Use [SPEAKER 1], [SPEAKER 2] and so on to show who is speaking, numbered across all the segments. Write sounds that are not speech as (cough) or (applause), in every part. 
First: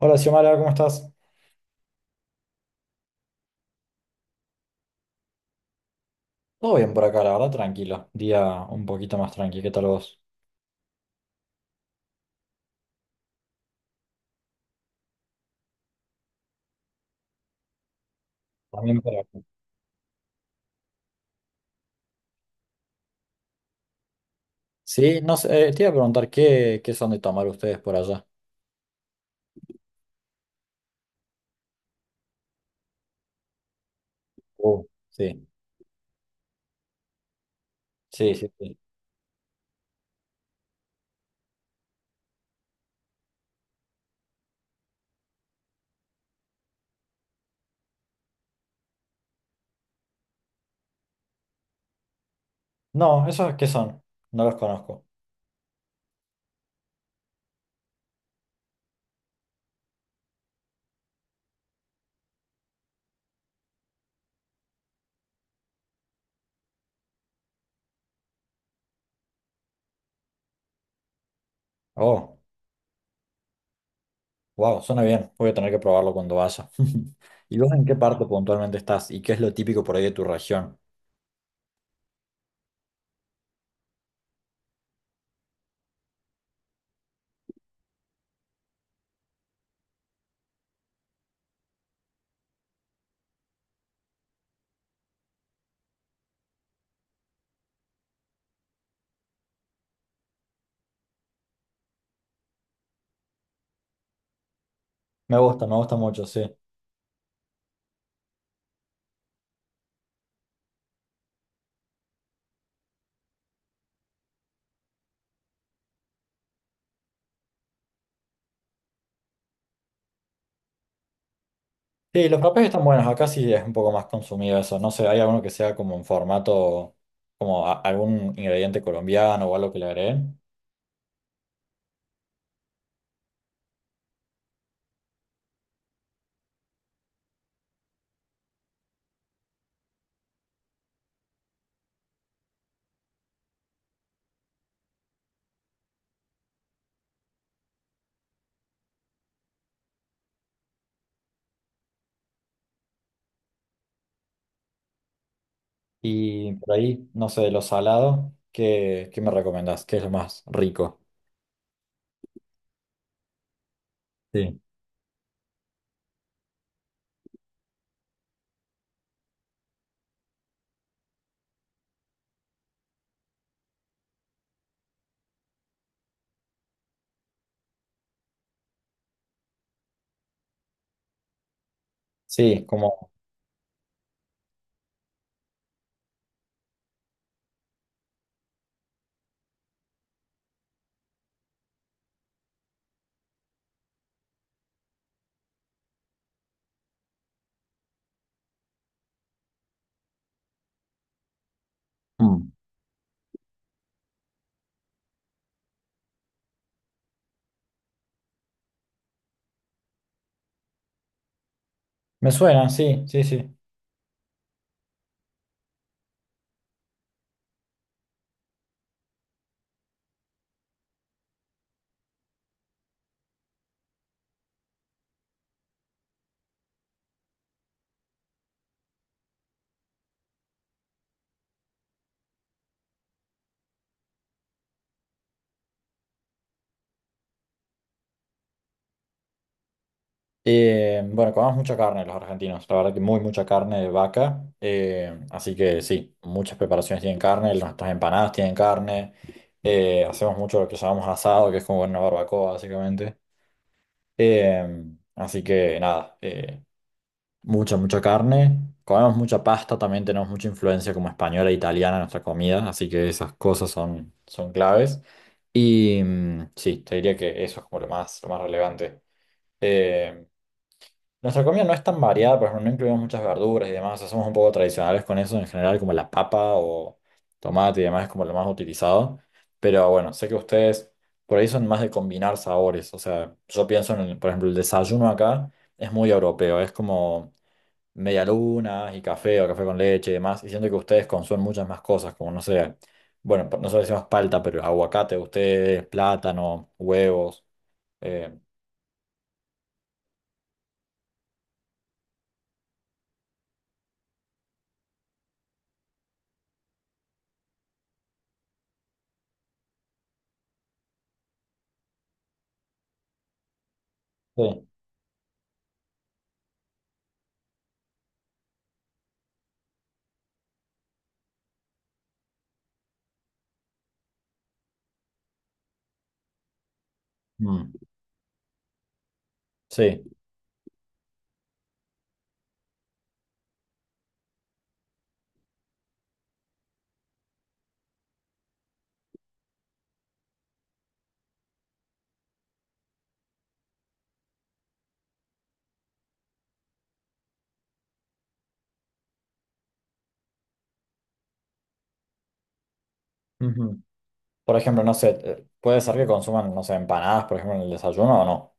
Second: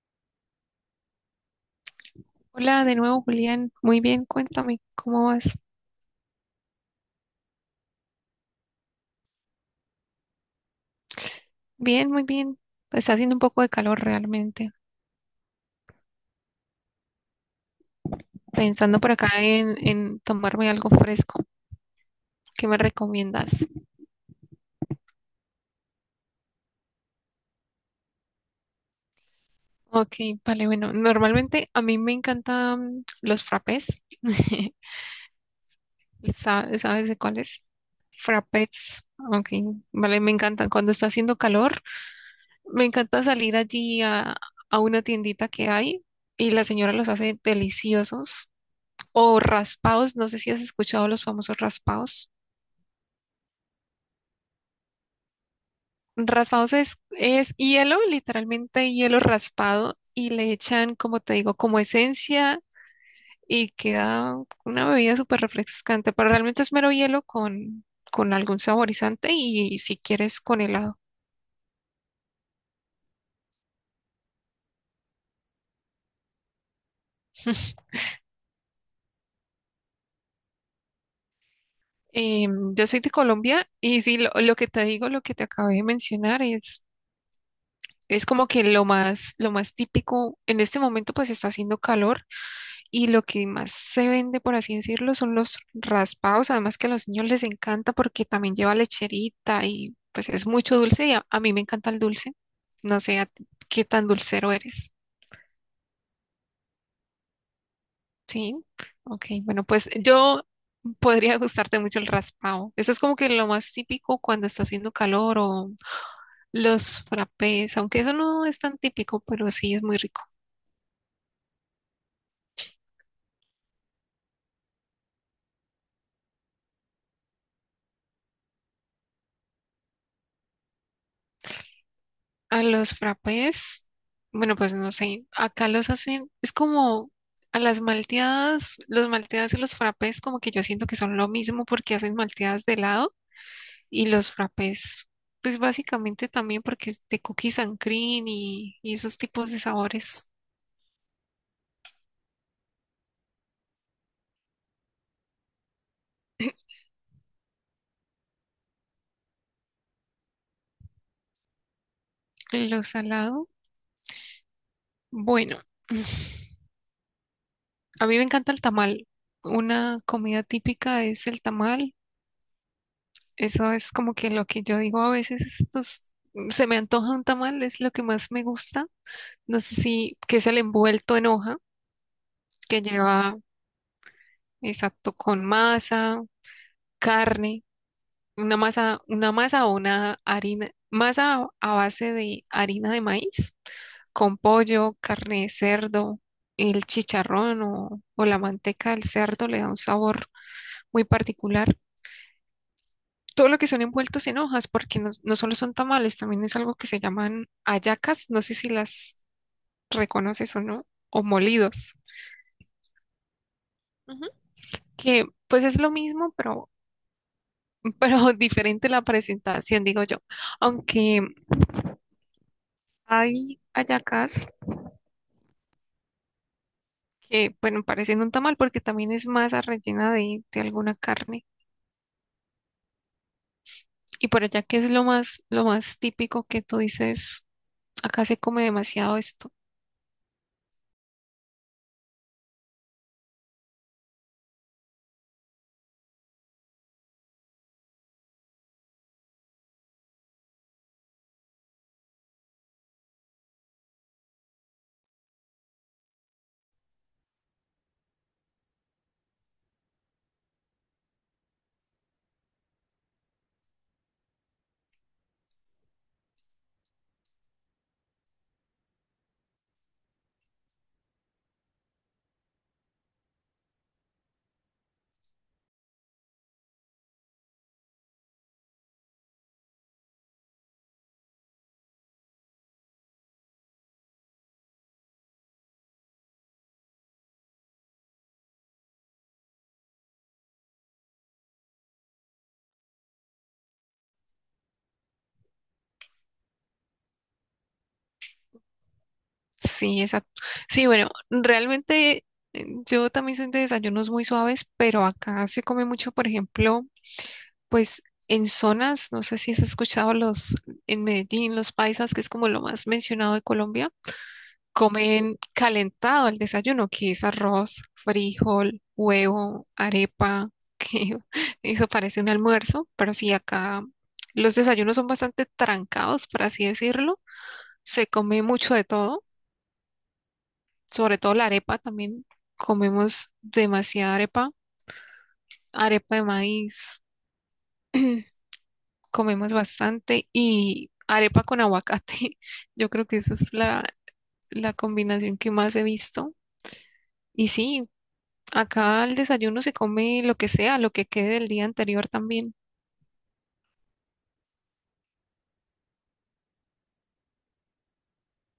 [SPEAKER 1] Hola Xiomara, ¿cómo estás?
[SPEAKER 2] Hola de nuevo, Julián. Muy bien, cuéntame, ¿cómo vas?
[SPEAKER 1] Todo bien por acá, la verdad, tranquilo. Día un poquito más tranquilo. ¿Qué tal vos?
[SPEAKER 2] Bien, muy bien. Pues está haciendo un poco de calor realmente. Pensando
[SPEAKER 1] También
[SPEAKER 2] por
[SPEAKER 1] por
[SPEAKER 2] acá
[SPEAKER 1] acá.
[SPEAKER 2] en tomarme algo fresco. ¿Qué me recomiendas?
[SPEAKER 1] Sí, no sé, te iba a preguntar qué son de tomar ustedes por allá.
[SPEAKER 2] Ok, vale, bueno, normalmente a mí me encantan los frappés. (laughs)
[SPEAKER 1] Uh, sí,
[SPEAKER 2] ¿Sabes de cuáles?
[SPEAKER 1] sí, sí, sí.
[SPEAKER 2] Frappés. Ok, vale, me encantan. Cuando está haciendo calor, me encanta salir allí a una tiendita que hay y la señora los hace deliciosos. O raspados, no sé si has escuchado los famosos raspados.
[SPEAKER 1] No, ¿esos qué son? No los conozco.
[SPEAKER 2] Raspados es hielo, literalmente hielo raspado, y le echan, como te digo, como esencia y queda una bebida súper refrescante, pero realmente es mero hielo con algún saborizante y si quieres con helado.
[SPEAKER 1] Oh, wow, suena bien. Voy a tener que probarlo cuando vaya. (laughs) ¿Y vos en qué parte puntualmente estás? ¿Y qué es lo típico por ahí de tu región?
[SPEAKER 2] Yo soy de Colombia y sí, lo que te digo, lo que te acabé de mencionar es como que lo más típico. En este momento pues está haciendo calor y lo que más se vende, por así decirlo, son los raspados. Además que a los niños les encanta porque también lleva lecherita y pues es mucho dulce y a mí me encanta el dulce. No sé a ti qué tan dulcero eres.
[SPEAKER 1] Me gusta mucho, sí.
[SPEAKER 2] Sí, ok. Bueno, pues yo podría gustarte mucho el raspado. Eso es como que lo más típico cuando está haciendo calor o los frappés, aunque eso no es tan típico, pero sí es muy rico.
[SPEAKER 1] Sí, los frappés están buenos. Acá sí es un poco más consumido eso. No sé, ¿hay alguno que sea como en formato, como algún ingrediente colombiano o algo que le agreguen?
[SPEAKER 2] A los frappés, bueno, pues no sé, acá los hacen, es como a las malteadas, los malteadas y los frappés, como que yo siento que son lo mismo porque hacen malteadas de helado y los frappés, pues básicamente también porque es de cookies and cream y esos tipos de sabores.
[SPEAKER 1] Y por ahí, no sé, de lo salado, qué me recomendás? ¿Qué es lo más rico?
[SPEAKER 2] Lo salado,
[SPEAKER 1] Sí.
[SPEAKER 2] bueno, (laughs) a mí me encanta el tamal. Una comida típica es el tamal. Eso es como que lo que yo digo a veces, estos, se me antoja un tamal, es lo que más me gusta. No sé si, que es el envuelto en hoja,
[SPEAKER 1] Sí,
[SPEAKER 2] que
[SPEAKER 1] como...
[SPEAKER 2] lleva, exacto, con masa, carne, una masa o una harina, masa a base de harina de maíz, con pollo, carne de cerdo, el chicharrón o la manteca del cerdo le da un sabor muy particular.
[SPEAKER 1] Mm.
[SPEAKER 2] Todo lo que son envueltos en hojas, porque no, no solo son tamales, también es algo que se llaman hallacas, no sé si las reconoces o no, o molidos.
[SPEAKER 1] Me suena, sí, sí, sí.
[SPEAKER 2] Ujú. Que pues es lo mismo, pero (laughs) diferente la presentación, digo yo. Aunque hay hallacas que, bueno, parecen un tamal porque también es masa rellena de alguna carne. Y por allá, ¿qué es lo más típico que tú dices? Acá se come demasiado esto.
[SPEAKER 1] Bueno, comemos mucha carne los argentinos, la verdad que muy mucha carne de vaca, así que sí, muchas preparaciones tienen carne, nuestras empanadas tienen carne, hacemos mucho lo que llamamos asado, que es como una barbacoa básicamente, eh, así que nada, mucha carne, comemos mucha pasta, también tenemos mucha influencia como española e italiana en nuestra comida, así que esas cosas son, son claves y mm, sí, te diría que eso es como lo más relevante. Em, nuestra comida no es tan variada, por ejemplo, no incluimos muchas verduras y demás, o sea, somos un poco tradicionales con eso en general, como la papa o tomate y demás es como lo más utilizado. Pero bueno, sé que ustedes por ahí son más de combinar sabores, o sea, yo pienso en, por ejemplo, el desayuno acá es muy europeo, es como medialunas y café o café con leche y demás, y siento que ustedes consumen muchas más cosas, como no sé, bueno, nosotros decimos palta, pero aguacate, ustedes, plátano, huevos, eh,
[SPEAKER 2] Sí, exacto. Sí, bueno, realmente yo también soy de desayunos muy suaves, pero acá se come mucho, por ejemplo, pues en zonas, no sé si has escuchado los, en Medellín, los paisas, que es como lo más mencionado de Colombia
[SPEAKER 1] sí,
[SPEAKER 2] comen calentado el desayuno, que es arroz, frijol, huevo, arepa, que (laughs) eso parece un almuerzo, pero sí acá los desayunos son bastante trancados, por así decirlo.
[SPEAKER 1] mm,
[SPEAKER 2] Se come mucho de todo,
[SPEAKER 1] sí.
[SPEAKER 2] sobre todo la arepa también. Comemos demasiada arepa, arepa de maíz, comemos bastante y arepa con aguacate. (laughs) Yo creo que esa es la combinación que más he visto. Y sí, acá al desayuno se come lo que sea, lo que quede del día anterior también.
[SPEAKER 1] Por ejemplo, no sé, puede ser que consuman, no sé, empanadas, por ejemplo, en el desayuno o no.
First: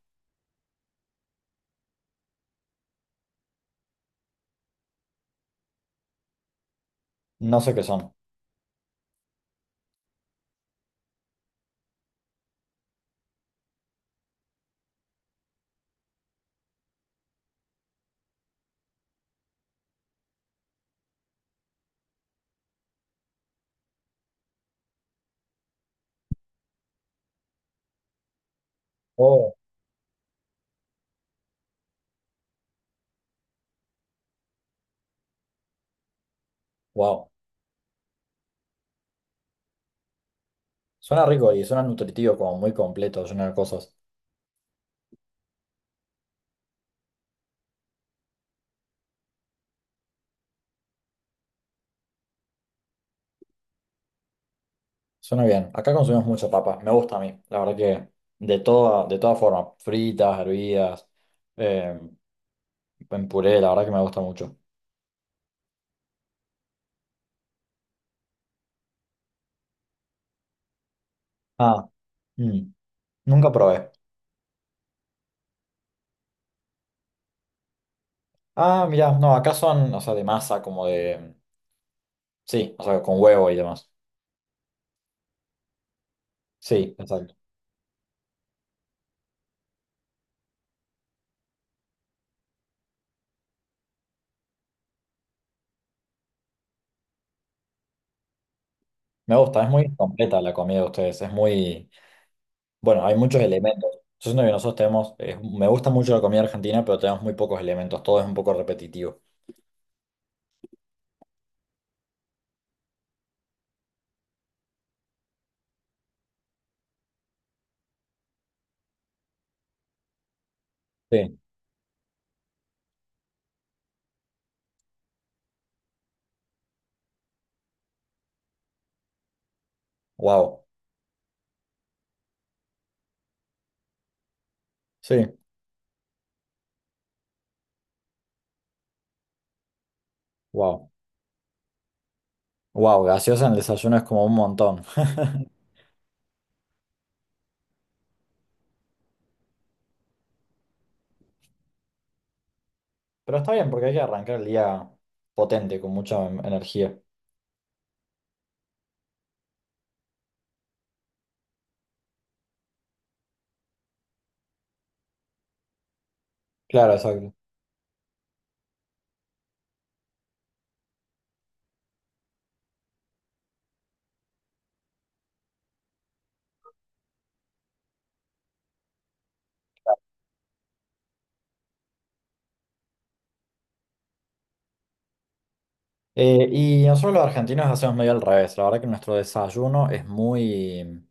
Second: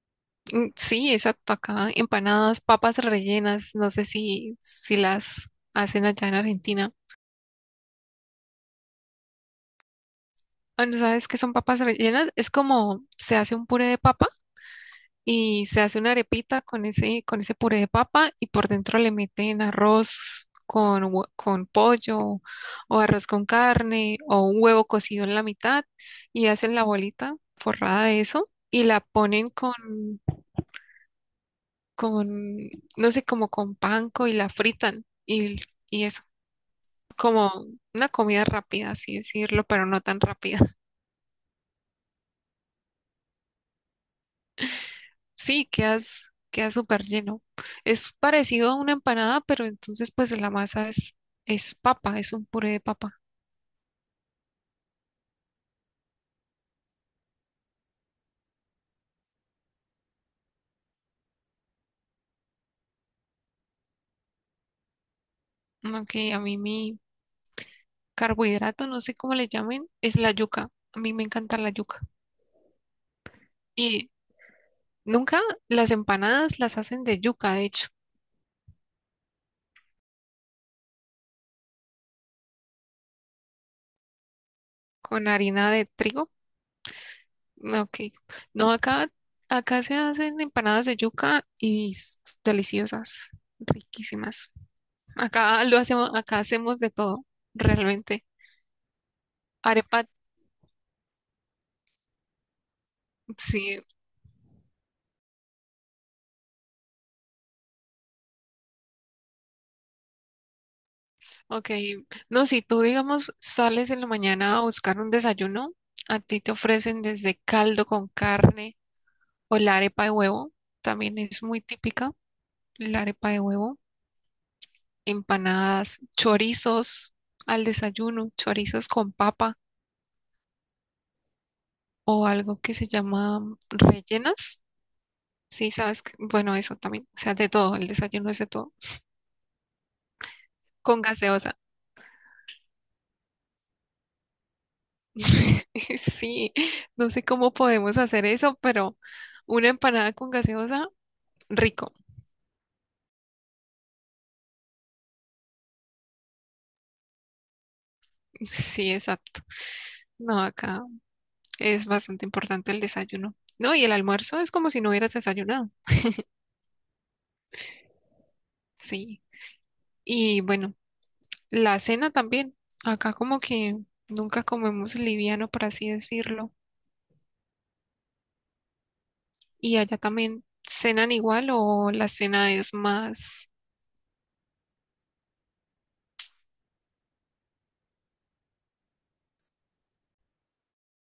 [SPEAKER 2] Mm, sí, exacto. Acá empanadas, papas rellenas. No sé si las hacen allá en Argentina.
[SPEAKER 1] No sé qué son.
[SPEAKER 2] Ah, ¿no sabes qué son papas rellenas? Es como se hace un puré de papa y se hace una arepita con ese puré de papa y por dentro le meten arroz con, con pollo o arroz con carne o un huevo cocido en la mitad y hacen la bolita forrada de eso y la ponen
[SPEAKER 1] Oh,
[SPEAKER 2] con, no sé, como con panko y la fritan y es
[SPEAKER 1] wow.
[SPEAKER 2] como una comida rápida, así decirlo, pero no tan rápida. (laughs)
[SPEAKER 1] Suena rico y suena nutritivo, como muy completo, lleno de cosas.
[SPEAKER 2] Sí, quedas, queda súper lleno. Es parecido a una empanada, pero entonces pues la masa es papa, es un puré de papa.
[SPEAKER 1] Suena bien. Acá consumimos mucha papa. Me gusta a mí. La verdad que de toda forma. Fritas, hervidas, eh, en puré, la verdad que me gusta mucho.
[SPEAKER 2] Aunque a mí mi carbohidrato, no sé cómo le llamen, es la yuca. A mí me encanta la
[SPEAKER 1] Ah,
[SPEAKER 2] yuca.
[SPEAKER 1] mm, nunca probé.
[SPEAKER 2] Y nunca las empanadas las hacen de yuca, de hecho,
[SPEAKER 1] Ah, mirá, no, acá son, o sea, de masa, como de... Sí, o sea, con huevo y demás.
[SPEAKER 2] con harina de trigo.
[SPEAKER 1] Sí, exacto.
[SPEAKER 2] Ah, ok. No, acá, acá se hacen empanadas de yuca y deliciosas, riquísimas. Acá lo hacemos, acá hacemos de todo, realmente.
[SPEAKER 1] Me gusta, es muy
[SPEAKER 2] Arepa,
[SPEAKER 1] completa la comida de ustedes, es muy... Bueno, hay muchos
[SPEAKER 2] sí,
[SPEAKER 1] elementos. Yo siento que nosotros tenemos, me gusta mucho la comida argentina, pero tenemos muy pocos elementos, todo es un poco repetitivo.
[SPEAKER 2] ok. No, si tú, digamos, sales en la mañana a buscar un desayuno, a ti te ofrecen desde caldo con carne o la arepa de huevo, también
[SPEAKER 1] Sí,
[SPEAKER 2] es muy típica, la arepa de huevo, empanadas, chorizos al desayuno, chorizos con papa.
[SPEAKER 1] wow,
[SPEAKER 2] O algo que se llama mm, rellenas.
[SPEAKER 1] sí,
[SPEAKER 2] Sí, sabes que, bueno, eso también, o sea, de todo, el desayuno es de todo,
[SPEAKER 1] wow,
[SPEAKER 2] con gaseosa.
[SPEAKER 1] wow, gaseosa en el desayuno es como un montón. (laughs)
[SPEAKER 2] (laughs) Sí, no sé cómo podemos hacer eso, pero una empanada con gaseosa, rico.
[SPEAKER 1] Pero está bien porque hay que arrancar el día potente, con mucha energía.
[SPEAKER 2] Sí, exacto. No, acá es bastante importante el desayuno. No, y el almuerzo es como si no hubieras desayunado.
[SPEAKER 1] Claro, exacto.
[SPEAKER 2] Sí. Y bueno, la cena también. Acá como que nunca comemos liviano, por así decirlo. ¿Y allá también cenan igual o la cena es más...
[SPEAKER 1] Y nosotros los argentinos hacemos medio al revés, la verdad que nuestro desayuno es muy...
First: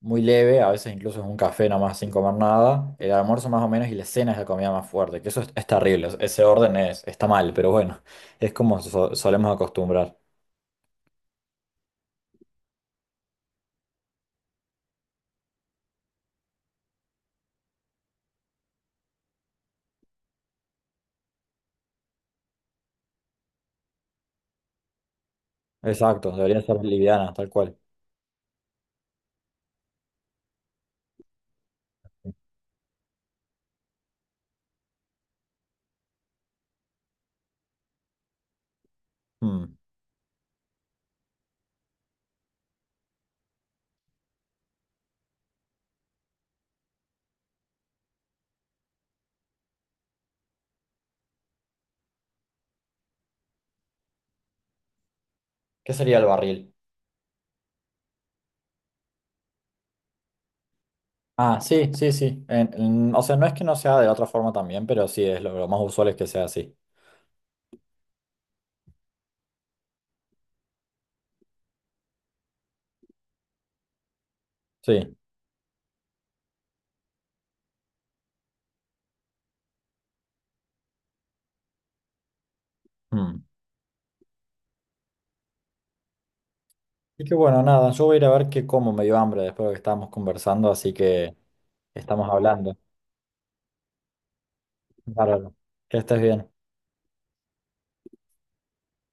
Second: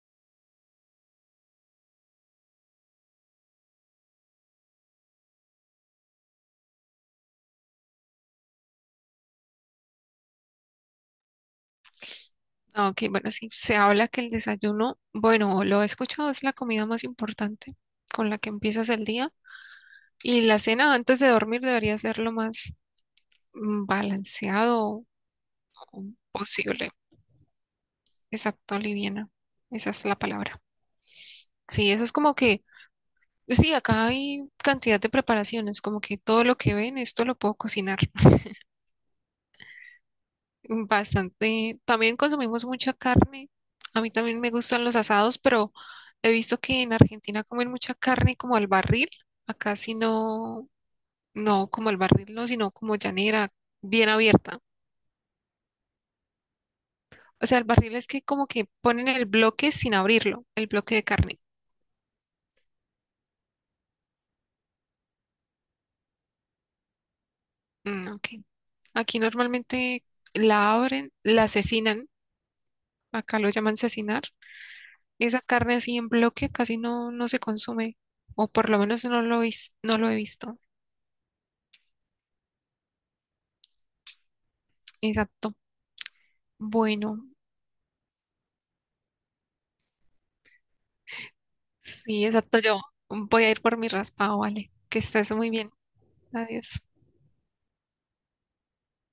[SPEAKER 1] muy leve, a veces incluso es un café nomás sin comer nada, el almuerzo más o menos y la cena es la comida más fuerte, que eso es terrible, ese orden es, está mal, pero bueno, (laughs) es como solemos acostumbrar.
[SPEAKER 2] Ah, ok, bueno, sí, se habla que el desayuno, bueno, lo he escuchado, es la comida más importante con la que empiezas el día. Y la cena antes de dormir debería ser lo más mm, balanceado o
[SPEAKER 1] Exacto, debería ser
[SPEAKER 2] posible.
[SPEAKER 1] liviana, tal cual.
[SPEAKER 2] Exacto, liviana. Esa es la palabra. Sí, eso es como que, sí, acá hay cantidad de preparaciones, como que todo lo que ven, esto lo puedo cocinar.
[SPEAKER 1] Hmm,
[SPEAKER 2] Bastante. También consumimos mucha carne. A mí también me gustan los asados, pero he visto que en Argentina comen mucha carne como al barril. Acá sí no, no como al barril, no, sino como llanera, bien abierta.
[SPEAKER 1] ¿qué sería el barril?
[SPEAKER 2] O sea, el barril es que como que ponen el bloque sin abrirlo, el bloque de carne.
[SPEAKER 1] Ah, sí, sí, sí. O sea, no es que no sea de la otra forma también, pero sí, es lo más usual es que sea así.
[SPEAKER 2] Mm, ok. Aquí normalmente la abren, la asesinan. Acá lo llaman asesinar.
[SPEAKER 1] Sí.
[SPEAKER 2] Esa carne así en bloque casi no, no se consume, o por lo menos no lo, no lo he visto.
[SPEAKER 1] Hmm.
[SPEAKER 2] Exacto.
[SPEAKER 1] Y
[SPEAKER 2] Bueno,
[SPEAKER 1] que bueno, nada, yo voy a ir a ver qué como, me dio hambre después de lo que estábamos conversando, así que
[SPEAKER 2] sí,
[SPEAKER 1] estamos
[SPEAKER 2] exacto.
[SPEAKER 1] hablando.
[SPEAKER 2] Yo voy a ir por mi raspado, vale. Que estés muy
[SPEAKER 1] Bárbaro.
[SPEAKER 2] bien.
[SPEAKER 1] Que estés bien.
[SPEAKER 2] Adiós.